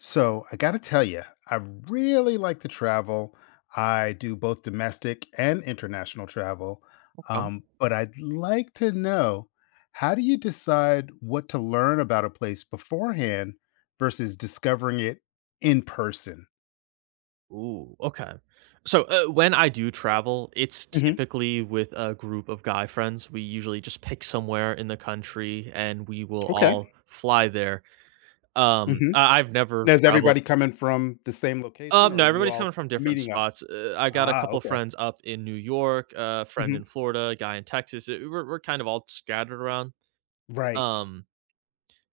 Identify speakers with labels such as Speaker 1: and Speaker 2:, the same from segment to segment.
Speaker 1: So, I gotta tell ya, I really like to travel. I do both domestic and international travel,
Speaker 2: Okay, m
Speaker 1: um, but I'd like to know how do you decide what to learn about a place beforehand versus discovering it in person?
Speaker 2: Ooh, okay, so, eh, when I do travel, it's
Speaker 1: Mhm.
Speaker 2: typically with a group of guy friends. We usually just pick somewhere in the country, and we will
Speaker 1: Okay.
Speaker 2: all fly there. Um,
Speaker 1: Mhm.
Speaker 2: I I've never
Speaker 1: Now, is
Speaker 2: traveled
Speaker 1: everybody coming from the same location,
Speaker 2: Um,
Speaker 1: or are
Speaker 2: no,
Speaker 1: you
Speaker 2: everybody's
Speaker 1: all
Speaker 2: coming from different
Speaker 1: meeting up?
Speaker 2: spots, e eh, I got a
Speaker 1: Ah,
Speaker 2: couple
Speaker 1: okay.
Speaker 2: friends up in New York, a friend in
Speaker 1: Mhm.
Speaker 2: Florida, a guy in Texas; eh, we're we're kind of all scattered around.
Speaker 1: Right.
Speaker 2: Um,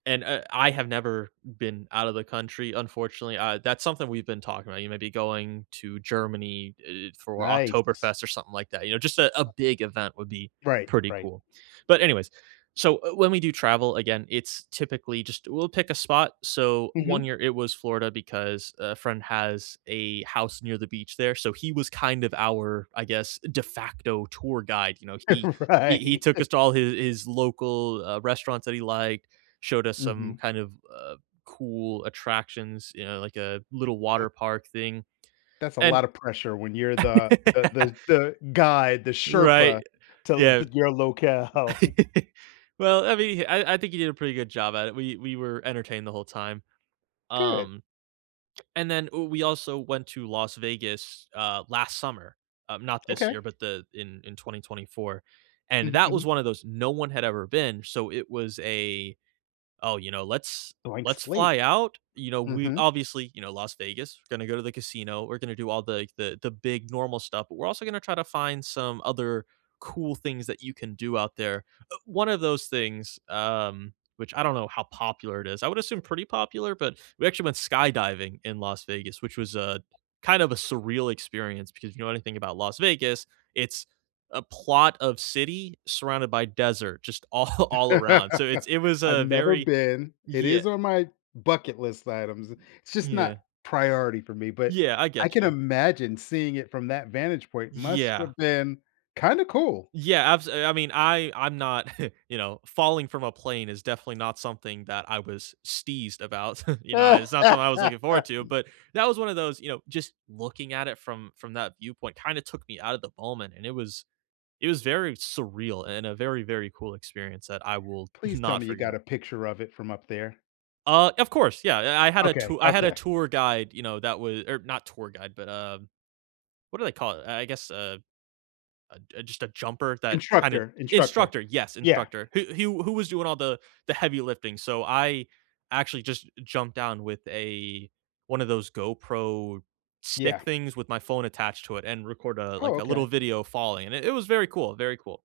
Speaker 2: and, eh, I have never been out of the country, unfortunately. Uh, that's something we've been talking about, you know, maybe going to Germany, eh, for
Speaker 1: Nice.
Speaker 2: Oktoberfest or something like that, you know, just a a big event would be
Speaker 1: [unintelligible] Right,
Speaker 2: pretty
Speaker 1: right.
Speaker 2: cool, but anyways, so, eh, when we do travel, again, it's typically just we'll pick a spot, so, one
Speaker 1: Mhm.
Speaker 2: year, it was Florida because a friend has a house near the beach there, so he was kind of our, I guess, de facto tour guide, you know, he he he
Speaker 1: Right.
Speaker 2: took us to all hi his local, uh, restaurants that he liked, showed us some
Speaker 1: Mhm.
Speaker 2: kind of, uh, cool attractions, you know, like a little
Speaker 1: Uh
Speaker 2: water park thing,
Speaker 1: That's a lot
Speaker 2: and
Speaker 1: of pressure when you're the the the the guy, the Sherpa
Speaker 2: Right,
Speaker 1: to
Speaker 2: yeah.
Speaker 1: th your locale.
Speaker 2: Well, I mean, I I think he did a pretty good job at it; we we were entertained the whole time.
Speaker 1: Good.
Speaker 2: Um, and then, ooh, we also went to Las Vegas, uh, last summer, um, not this year,
Speaker 1: Okay.
Speaker 2: but the in in 2024, and
Speaker 1: Mhm,
Speaker 2: that was
Speaker 1: mhm.
Speaker 2: one of those no one had ever been, so it was a oh, you know, "let's
Speaker 1: Blank
Speaker 2: let's
Speaker 1: slate.
Speaker 2: fly out," you know, we
Speaker 1: Mhm.
Speaker 2: obviously, you know, Las Vegas, gonna go to the casino, we're gonna do all the the the big normal stuff, but we're also gonna try to find some other cool things that you can do out there, uh one of those things, um, which I don't know how popular it is- I would assume pretty popular- but, we actually went skydiving in Las Vegas, which was a kind of a surreal experience because you know anything about Las Vegas, it's a plot of city surrounded by desert just all all around. So, it's it was
Speaker 1: I've
Speaker 2: a
Speaker 1: never
Speaker 2: very
Speaker 1: been. It
Speaker 2: Yeah.
Speaker 1: is on my bucket list items. It's just
Speaker 2: Yeah.
Speaker 1: not priority for me, but
Speaker 2: Yeah, I
Speaker 1: I
Speaker 2: get
Speaker 1: can
Speaker 2: you.
Speaker 1: imagine seeing it from that vantage point must've
Speaker 2: Yeah.
Speaker 1: been kinda cool.
Speaker 2: Yeah, abs I mean, I I'm not you know, falling from a plane is definitely not something that I was steezed about. You know, it's not something I was looking forward to, but that was one of those, you know, just looking at it from from that viewpoint kinda took me out of the moment, and it was it was very surreal and a very, very cool experience that I will
Speaker 1: Please tell
Speaker 2: not
Speaker 1: me you got
Speaker 2: forget.
Speaker 1: a picture of it from up there.
Speaker 2: Uh, of course, yeah, I I had a
Speaker 1: Okay,
Speaker 2: to I had a
Speaker 1: okay.
Speaker 2: tour guide, you know, that wa or not tour guide, but, um- what do they call it- I I guess a a j just a jumper that kinda
Speaker 1: Instructor, instructor.
Speaker 2: Instructor, yes,
Speaker 1: Yeah.
Speaker 2: instructor, h who who was doing all the the heavy lifting, so I actually just jumped down with a one of those GoPro
Speaker 1: Yeah.
Speaker 2: stick things with my phone attached to it and record a
Speaker 1: Oh,
Speaker 2: like, a
Speaker 1: okay.
Speaker 2: little video falling, and it it was very cool, very cool.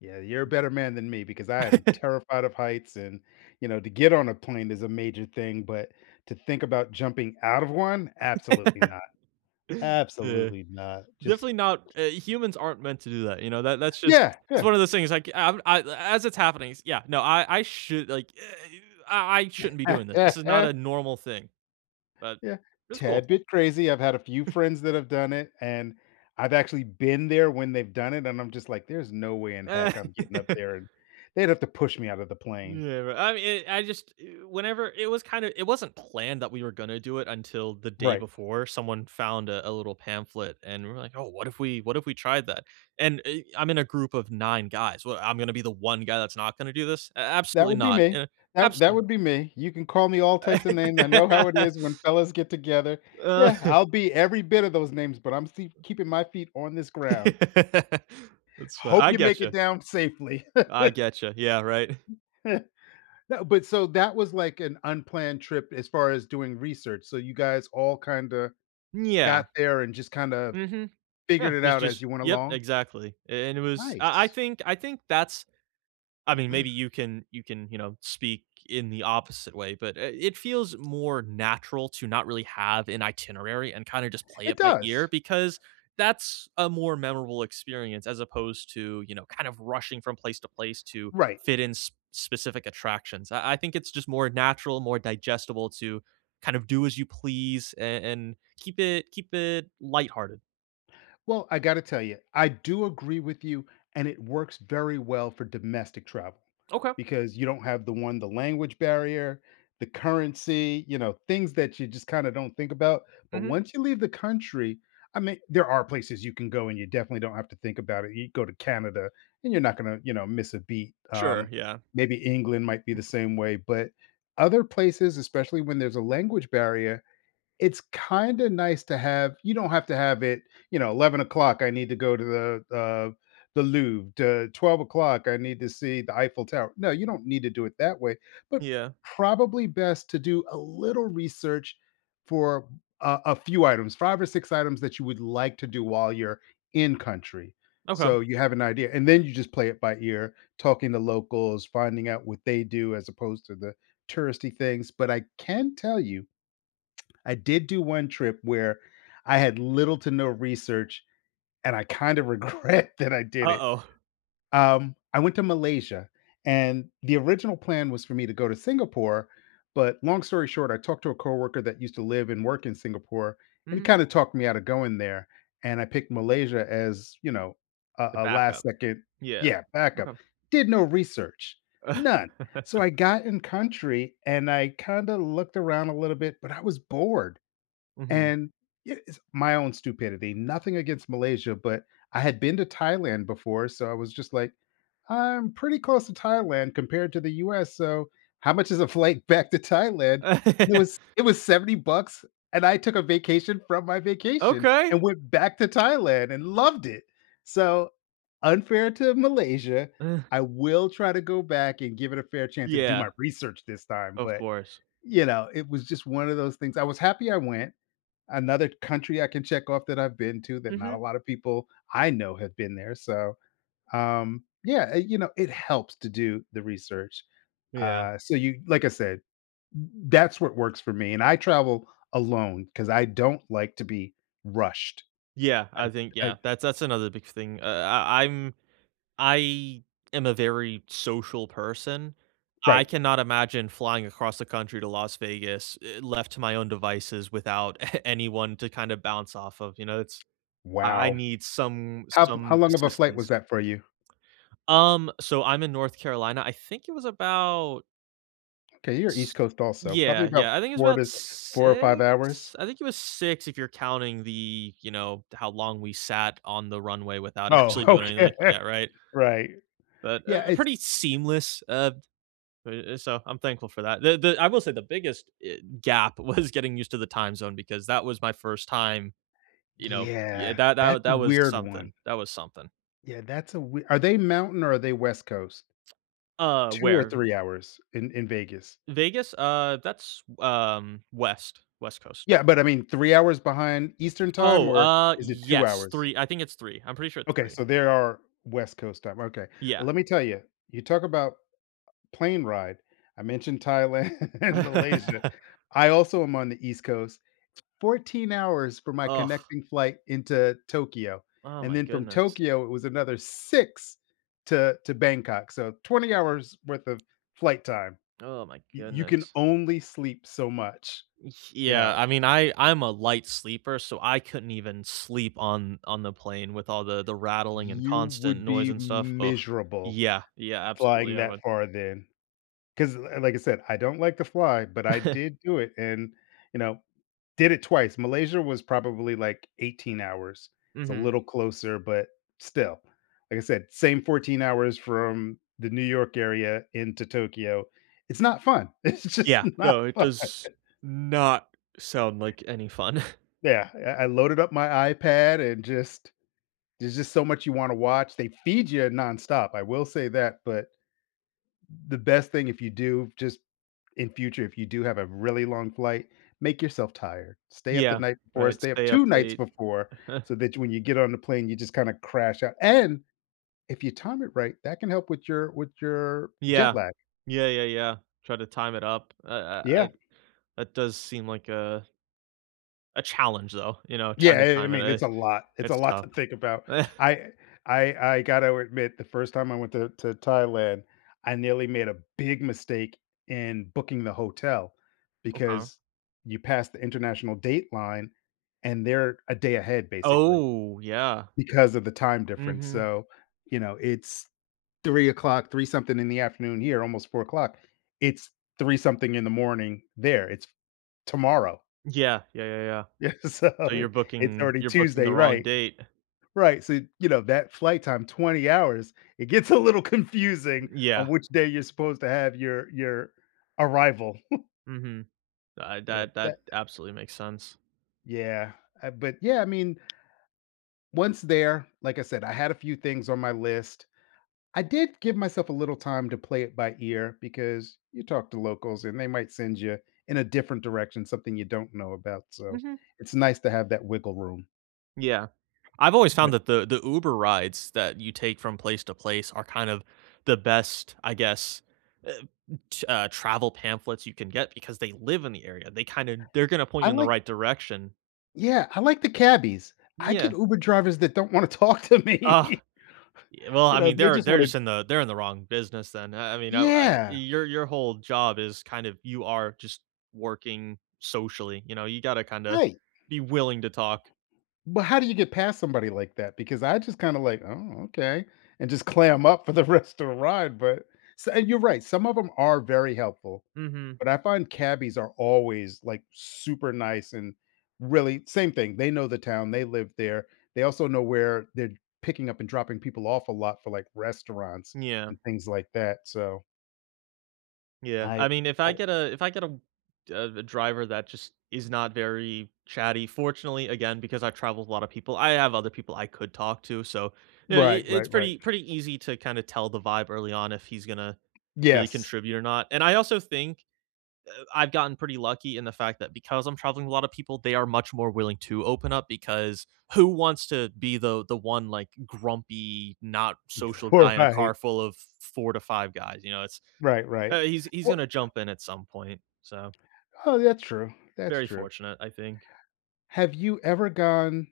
Speaker 1: Yeah, you're a better man than me because I am terrified of heights and, you know, to get on a plane is a major thing, but, to think about jumping out of one? Absolutely not.
Speaker 2: Yeah.
Speaker 1: Absolutely not, just
Speaker 2: Definitely not uh, humans aren't meant to do that, you know? That that's just
Speaker 1: Yeah,
Speaker 2: it's
Speaker 1: yeah.
Speaker 2: one of those things I can I m I a as it's happening s Yeah, no, I I should like I I shouldn't be doing this, this is not a normal thing, but
Speaker 1: Yeah.
Speaker 2: it's
Speaker 1: Tad
Speaker 2: cool.
Speaker 1: bit crazy. I've had a few friends that have done it, and I've actually been there when they've done it, and I'm just like, "There's no way in heck I'm getting up there." They'd have to push me out of the plane.
Speaker 2: Yeah, but I mean, I just eh, whenever it was kinda it wasn't planned that we were gonna do it until the day
Speaker 1: Right.
Speaker 2: before someone found a a little pamphlet and we're like, "Oh, what if we what if we tried that?" And, uh, I'm in a group of 9 guys. Well, I'm gonna be the 1 guy that's not gonna do this? A
Speaker 1: That
Speaker 2: absolutely
Speaker 1: would be
Speaker 2: not,
Speaker 1: me.
Speaker 2: eh,
Speaker 1: That that
Speaker 2: absolutely
Speaker 1: would
Speaker 2: not.
Speaker 1: be me. You can call me all types of names, I know how it is when fellas get together. Yeah, I'll be every bit of those names, but I'm see keeping my feet on this ground.
Speaker 2: That's fa
Speaker 1: Hope
Speaker 2: I
Speaker 1: you make it
Speaker 2: gotcha.
Speaker 1: down safely.
Speaker 2: I gotcha, yeah, right.
Speaker 1: No, but so that was, like, an unplanned trip as far as doing research. So, you guys all kinda
Speaker 2: Mm, yeah.
Speaker 1: got there and just kinda
Speaker 2: Mhm.
Speaker 1: figured
Speaker 2: Yeah,
Speaker 1: it
Speaker 2: it's
Speaker 1: out as
Speaker 2: just
Speaker 1: you went
Speaker 2: Yep,
Speaker 1: along?
Speaker 2: exactly, a and it was I I
Speaker 1: Nice.
Speaker 2: think I think that's I mean, maybe you can you can, you know, speak in the opposite way, but, eh, it feels more natural to not really have an itinerary and kinda just play
Speaker 1: It
Speaker 2: it by ear
Speaker 1: does.
Speaker 2: because that's a more memorable experience as opposed to, you know, kind of rushing from place to place to
Speaker 1: Right.
Speaker 2: fit in sp specific attractions; I I think it's just more natural, more digestible to kind of do as you please and and keep it keep it lighthearted.
Speaker 1: Well, I gotta tell you, I do agree with you, and it works very well for domestic travel,
Speaker 2: Okay.
Speaker 1: because you don't have the one the language barrier, the currency, you know, things that you just kinda don't think about. But
Speaker 2: Mhm.
Speaker 1: once you leave the country, I mean, there are places you can go and you definitely don't have to think about it, you can go to Canada, and you're not gonna, you know, miss a beat.
Speaker 2: Sure,
Speaker 1: Um,
Speaker 2: yeah.
Speaker 1: maybe England might be the same way. But, other places, especially when there's a language barrier, it's kinda nice to have you don't have to have it, you know, "11:00, I need to go to the uh, the Louvre. The 12:00, I need to see the Eiffel Tower." No, you don't need to do it that way, but
Speaker 2: Yeah.
Speaker 1: probably best to do a little research for a a few items, 5 or 6 items that you would like to do while you're in country;
Speaker 2: Okay.
Speaker 1: so you have an idea. And then you just play it by ear, talking to locals, finding out what they do as opposed to the touristy things. But I can tell you, I did do one trip where I had little to no research, and I kind of regret that I did it.
Speaker 2: Uh-oh.
Speaker 1: Um, I went to Malaysia, and the original plan was for me to go to Singapore, but, long story short, I talked to a coworker that used to live and work in Singapore, and he
Speaker 2: Mhm.
Speaker 1: kinda talked me out of going there. And I picked Malaysia as, you know, a
Speaker 2: The
Speaker 1: a last
Speaker 2: backup.
Speaker 1: 2nd
Speaker 2: Yeah.
Speaker 1: yeah, backup.
Speaker 2: Okay.
Speaker 1: Did no research. None! So I got in country, and I kinda looked around a little bit, but I was bored.
Speaker 2: Mhm.
Speaker 1: And, yeah it's my own stupidity, nothing against Malaysia, but I had been to Thailand before, so I was just like, "I'm pretty close to Thailand, compared to the US, so how much is a flight back to Thailand?" It was it was 70 bucks, and I took a vacation from my vacation,
Speaker 2: Okay.
Speaker 1: and went back to Thailand and loved it. So, unfair to Malaysia,
Speaker 2: Eh.
Speaker 1: I will try to go back and give it a fair chance, and do my
Speaker 2: Yeah.
Speaker 1: research this time,
Speaker 2: Of
Speaker 1: but,
Speaker 2: course.
Speaker 1: you know, it was just one of those things. I was happy I went. Another country I can check off that I've been to that not a
Speaker 2: Mhm.
Speaker 1: lotta people I know have been there. So, um, yeah, eh, you know, it helps to do the research.
Speaker 2: Yeah.
Speaker 1: Uh, so you like I said, t t that's what works for me. And I travel alone 'cause I don't like to be rushed.
Speaker 2: Yeah, I think
Speaker 1: I I
Speaker 2: yeah. That's that's another big thing. Uh, I I'm I am a very social person, I
Speaker 1: Right.
Speaker 2: cannot imagine flying across the country to Las Vegas, eh, left to my own devices without anyone to kinda bounce off of, you know, it's I I
Speaker 1: Wow.
Speaker 2: need some
Speaker 1: How how
Speaker 2: some
Speaker 1: long of a flight was
Speaker 2: assistance.
Speaker 1: that for you?
Speaker 2: Um, so I'm in North Carolina. I think it was about
Speaker 1: 'Kay, you're East
Speaker 2: S
Speaker 1: Coast also. Probably
Speaker 2: Yeah,
Speaker 1: about
Speaker 2: yeah, I think it was
Speaker 1: 4
Speaker 2: about
Speaker 1: to 4, 5
Speaker 2: 6?
Speaker 1: hours?
Speaker 2: I think it was 6 if you're counting the you know, th how long we sat on the runway without
Speaker 1: Oh,
Speaker 2: actually doing
Speaker 1: okay.
Speaker 2: anything. Yeah, right?
Speaker 1: Right.
Speaker 2: But,
Speaker 1: Yeah.
Speaker 2: um,
Speaker 1: It's
Speaker 2: pretty seamless, um, eh eh, so I'm thankful for that. The the I will say the biggest, eh, gap was getting used to the time zone because that was my first time you know Yeah,
Speaker 1: Yeah.
Speaker 2: tha
Speaker 1: That
Speaker 2: tha that was
Speaker 1: weird one.
Speaker 2: something, that was something.
Speaker 1: Yeah. That's a we are they mountain or are they West Coast?
Speaker 2: Uh,
Speaker 1: 2 or
Speaker 2: where d
Speaker 1: 3 hours in in Vegas?
Speaker 2: Vegas? Uh. That's, um, West, West Coast.
Speaker 1: Yeah, but, I mean, 3 hours behind Eastern Time,
Speaker 2: Oh!
Speaker 1: or
Speaker 2: Ah,
Speaker 1: is it 2
Speaker 2: yes.
Speaker 1: hours?
Speaker 2: 3 I think it's 3, I'm pretty sure it's
Speaker 1: Okay,
Speaker 2: 3.
Speaker 1: so, there are West Coast time, okay.
Speaker 2: Yeah.
Speaker 1: Lemme tell ya, you talk about a plane ride, I mentioned Thailand and Malaysia. I also am on the East Coast, t 14 hours for my
Speaker 2: Ugh.
Speaker 1: connecting flight into Tokyo,
Speaker 2: Oh
Speaker 1: and
Speaker 2: my
Speaker 1: then from
Speaker 2: goodness.
Speaker 1: Tokyo, it was another 6 to to Bangkok, so, 20 hours worth of flight time.
Speaker 2: Oh my
Speaker 1: Y you can
Speaker 2: goodness.
Speaker 1: only sleep so much, you
Speaker 2: Yeah,
Speaker 1: know?
Speaker 2: I mean, I I'm a light sleeper, so, I couldn't even sleep on on the plane with all the the rattling and
Speaker 1: You
Speaker 2: constant
Speaker 1: would
Speaker 2: noise
Speaker 1: be
Speaker 2: and stuff, ugh.
Speaker 1: miserable
Speaker 2: Yeah, yeah,
Speaker 1: flying
Speaker 2: absolutely, I
Speaker 1: that
Speaker 2: would.
Speaker 1: far then. 'cause, uh, like I said, I don't like to fly, but I did do it and, you know did it twice. Malaysia was probably, like, 18 hours, it's a
Speaker 2: Mhm.
Speaker 1: little closer, but still like I said, same 14 hours from the New York area into Tokyo, it's not fun! It's just
Speaker 2: Yeah,
Speaker 1: not
Speaker 2: no, it
Speaker 1: fun.
Speaker 2: does not sound like any fun.
Speaker 1: Yeah, I I loaded up my iPad and just there's just so much you wanna watch. They feed ya nonstop, I will say that, but the best thing if you do just in future, if you do have a really long flight, make yourself tired, stay up the
Speaker 2: Yeah.
Speaker 1: night before,
Speaker 2: Right,
Speaker 1: stay up
Speaker 2: stay up
Speaker 1: 2 nights
Speaker 2: late.
Speaker 1: before, so that when you get on the plane, you just kinda crash ou and if you time it right, that can help with your with your jet
Speaker 2: Yeah.
Speaker 1: lag.
Speaker 2: Yeah, yeah, yeah. Try to time it up. Ah ah ah,
Speaker 1: Yeah.
Speaker 2: that does seem like a a challenge, though, you know,
Speaker 1: Yeah,
Speaker 2: trying to
Speaker 1: I I
Speaker 2: time it,
Speaker 1: mean,
Speaker 2: eh.
Speaker 1: it's a lot it's a
Speaker 2: It's
Speaker 1: lot to
Speaker 2: tough.
Speaker 1: think about. I I I gotta admit the first time I went to to Thailand, I nearly made a big mistake in booking the hotel
Speaker 2: Okay.
Speaker 1: because you passed the international dateline, and they're a day ahead, basically,
Speaker 2: Oh, yeah.
Speaker 1: because of the time difference,
Speaker 2: Mhm.
Speaker 1: so, you know, it's 03:00, three-something in the afternoon here, almost 04:00. It's three-something in the morning there, it's tomorrow.
Speaker 2: Yeah. Yeah, yeah, yeah.
Speaker 1: Yeah, so
Speaker 2: So, you're
Speaker 1: it it's
Speaker 2: booking
Speaker 1: already
Speaker 2: you're booking the
Speaker 1: Tuesday,
Speaker 2: wrong
Speaker 1: right.
Speaker 2: date.
Speaker 1: Right. So, you know, that flight time, 20 hours, it gets a little confusing
Speaker 2: Mm,
Speaker 1: on
Speaker 2: yeah.
Speaker 1: which day you're supposed to have your your arrival.
Speaker 2: Mhm. Ah,
Speaker 1: Yep,
Speaker 2: that
Speaker 1: that
Speaker 2: that absolutely makes sense.
Speaker 1: Yeah. Ah, but yeah, I mean, once there- like I said, I had a few things on my list- I did give myself a little time to play it by ear because you talk to locals, and they might send ya in a different direction, something you don't know about, so,
Speaker 2: Mhm.
Speaker 1: it's nice to have that wiggle room.
Speaker 2: Yeah. I've always found
Speaker 1: [unintelligible]
Speaker 2: that the the Uber rides that you take from place to place are kind of the best, I guess, eh t uh, travel pamphlets you can get because they live in the area, they kinda they're gonna point
Speaker 1: I
Speaker 2: you in the
Speaker 1: like
Speaker 2: right direction.
Speaker 1: Yeah, I like the cabbies. I get
Speaker 2: Yeah.
Speaker 1: Uber drivers that don't wanna talk to
Speaker 2: Ugh.
Speaker 1: me.
Speaker 2: Y well,
Speaker 1: You
Speaker 2: I
Speaker 1: know,
Speaker 2: mean,
Speaker 1: they
Speaker 2: they're
Speaker 1: just
Speaker 2: they're
Speaker 1: wanna
Speaker 2: just in the they're in the wrong business then, I I mean, I w I
Speaker 1: Yeah.
Speaker 2: your your whole job is kind of you are just working socially, you know? You gotta kinda
Speaker 1: Right.
Speaker 2: be willing to talk.
Speaker 1: But how do you get past somebody like that, because I just kinda like, "Oh, okay," and just clam up for the rest of the ride, but so and you're right, some of them are very helpful,
Speaker 2: Mhm.
Speaker 1: but I find cabbies are always, like, super nice and really same thing, they know the town, they live there, they also know where they're picking up and dropping people off a lot for, like, restaurants
Speaker 2: N yeah.
Speaker 1: and things like that, so
Speaker 2: Yeah.
Speaker 1: I
Speaker 2: I mean, if I get
Speaker 1: [unintelligible]
Speaker 2: a if I get, uh, a a driver that just is not very chatty, fortunately again because I've traveled with a lot of people, I have other people I could talk to so uh eh i
Speaker 1: Right,
Speaker 2: it's
Speaker 1: right, right.
Speaker 2: pretty pretty easy to kinda tell the vibe early on if he's gonna really
Speaker 1: Yes.
Speaker 2: contribute or not, and I also think, eh, I've gotten pretty lucky in the fact that because I'm traveling with a lot of people, they are much more willing to open up because who wants to be the the one, like, grumpy, not social guy in a
Speaker 1: Right.
Speaker 2: car full of 4 to 5 guys, you know, it's
Speaker 1: Right, right.
Speaker 2: uh he's he's
Speaker 1: O
Speaker 2: gonna jump in at some point, so
Speaker 1: Oh, that's true, that's
Speaker 2: very
Speaker 1: true.
Speaker 2: fortunate, I think.
Speaker 1: Have you ever gone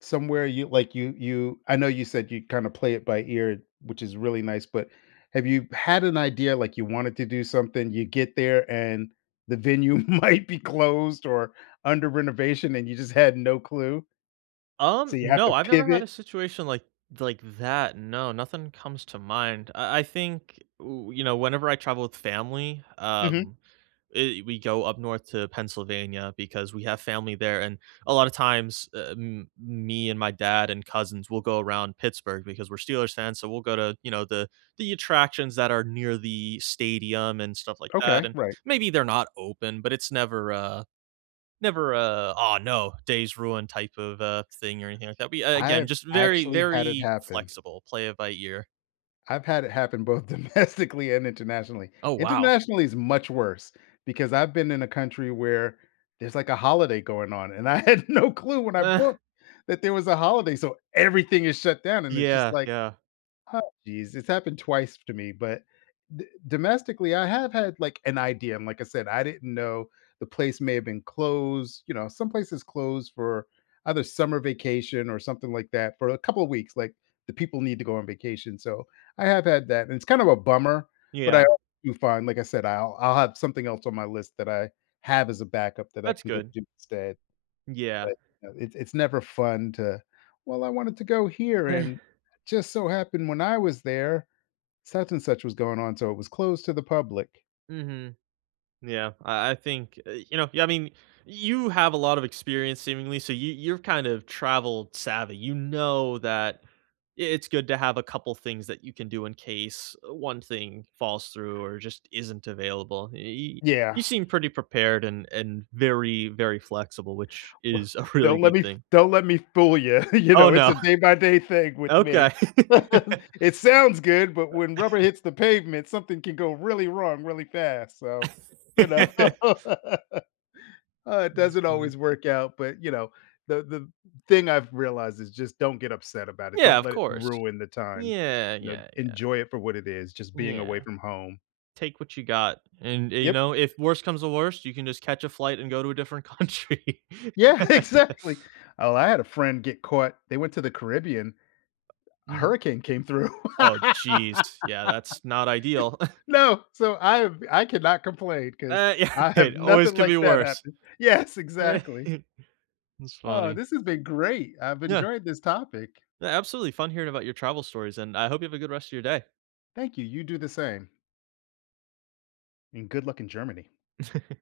Speaker 1: somewhere you like, you you I know you said you'd kinda play it by ear, which is really nice, but have you had an idea, like, you wanted to do something, you get there and the venue might be closed or under renovation and you just had no clue? So
Speaker 2: Um,
Speaker 1: you have
Speaker 2: no,
Speaker 1: to
Speaker 2: I've never had a
Speaker 1: pivot?
Speaker 2: situation like like that, no, nothing comes to mind. I I think, ooh you know, whenever I travel with family,
Speaker 1: Mhm.
Speaker 2: um, eh we go up north to Pennsylvania because we have family there, and a lot of times, eh m me and my dad and cousins will go around Pittsburgh because we're Steelers fans, so we'll go to, you know, the the attractions that are near the stadium and stuff like that,
Speaker 1: Okay,
Speaker 2: and
Speaker 1: right.
Speaker 2: maybe they're not open, but it's never a never a, "Aw, no, day's ruined," type of, uh, thing or anything like that, but again,
Speaker 1: I've
Speaker 2: just very,
Speaker 1: actually had it
Speaker 2: very
Speaker 1: happen.
Speaker 2: flexible, play it by ear.
Speaker 1: I've had it happen both domestically and internationally.
Speaker 2: Oh, wow.
Speaker 1: Internationally is much worse because I've been in a country where there's, like, a holiday going on, and I had no clue when I booked that there was a holiday, so everything is shut down, and it's just,
Speaker 2: Yeah,
Speaker 1: like,
Speaker 2: yeah.
Speaker 1: "Oh, jeez," it's happened twice to me, but d domestically, I have had, like, an idea, and like I said, I didn't know the place may have been closed, you know, some places close for either summer vacation or something like that for a couple weeks, like, the people need to go on vacation. So, I have had that, and it's kind of a bummer, but I
Speaker 2: Yeah.
Speaker 1: al do fine, like I said, I'll I'll have something else on my list that I have as a backup that I
Speaker 2: That's
Speaker 1: can go
Speaker 2: good.
Speaker 1: do instead.
Speaker 2: Yeah.
Speaker 1: But, no, it's it's never fun to "Well, I wanted to go here and just so happened when I was there, such and such was going on, so it was closed to the public."
Speaker 2: Mhm. Yeah, I I think, uh, you know yeah, I mean you have a lot of experience seemingly so y you're kind of travel savvy, you know that i it's good to have a couple things that you can do in case, uh, one thing falls through or just isn't available. Y
Speaker 1: Yeah.
Speaker 2: you seem pretty prepared and and very, very flexible, which
Speaker 1: Uh,
Speaker 2: is a really
Speaker 1: don't let
Speaker 2: good
Speaker 1: me f
Speaker 2: thing.
Speaker 1: don't let me fool you. You
Speaker 2: Oh,
Speaker 1: know, it's a
Speaker 2: no.
Speaker 1: day by day thing with
Speaker 2: Okay.
Speaker 1: me. It sounds good, but when rubber
Speaker 2: Uh
Speaker 1: hits the pavement, something can go really wrong really fast, so, you know uh, it doesn't
Speaker 2: Honestly.
Speaker 1: always work out, but, you know, the the thing I've realized is just don't get upset about it;
Speaker 2: Yeah,
Speaker 1: don't
Speaker 2: of
Speaker 1: let it
Speaker 2: course.
Speaker 1: ruin the time.
Speaker 2: Yeah,
Speaker 1: You know,
Speaker 2: yeah, yeah.
Speaker 1: enjoy it for what it is, just being away
Speaker 2: Yeah.
Speaker 1: from home.
Speaker 2: Take what you got, and, uh you
Speaker 1: Yep.
Speaker 2: know, if worse comes to worst, you can just catch a flight and go to a different country.
Speaker 1: Yeah, exactly. Oh, I had a friend get caught They went to the Caribbean, a
Speaker 2: Mm.
Speaker 1: hurricane came through.
Speaker 2: Oh, jeez. Yeah, that's not ideal.
Speaker 1: No, so I have I cannot complain 'cause
Speaker 2: Uh, yeah.
Speaker 1: I
Speaker 2: Hey,
Speaker 1: have
Speaker 2: it always
Speaker 1: nothing
Speaker 2: could
Speaker 1: like
Speaker 2: be
Speaker 1: that
Speaker 2: worse.
Speaker 1: happen Yes, exactly.
Speaker 2: That's
Speaker 1: Oh,
Speaker 2: funny.
Speaker 1: this has been great. I've
Speaker 2: Yeah.
Speaker 1: enjoyed this topic.
Speaker 2: Absolutely fun hearing about your travel stories, and I hope you have a good rest of your day.
Speaker 1: Thank you. You do the same. And good luck in Germany.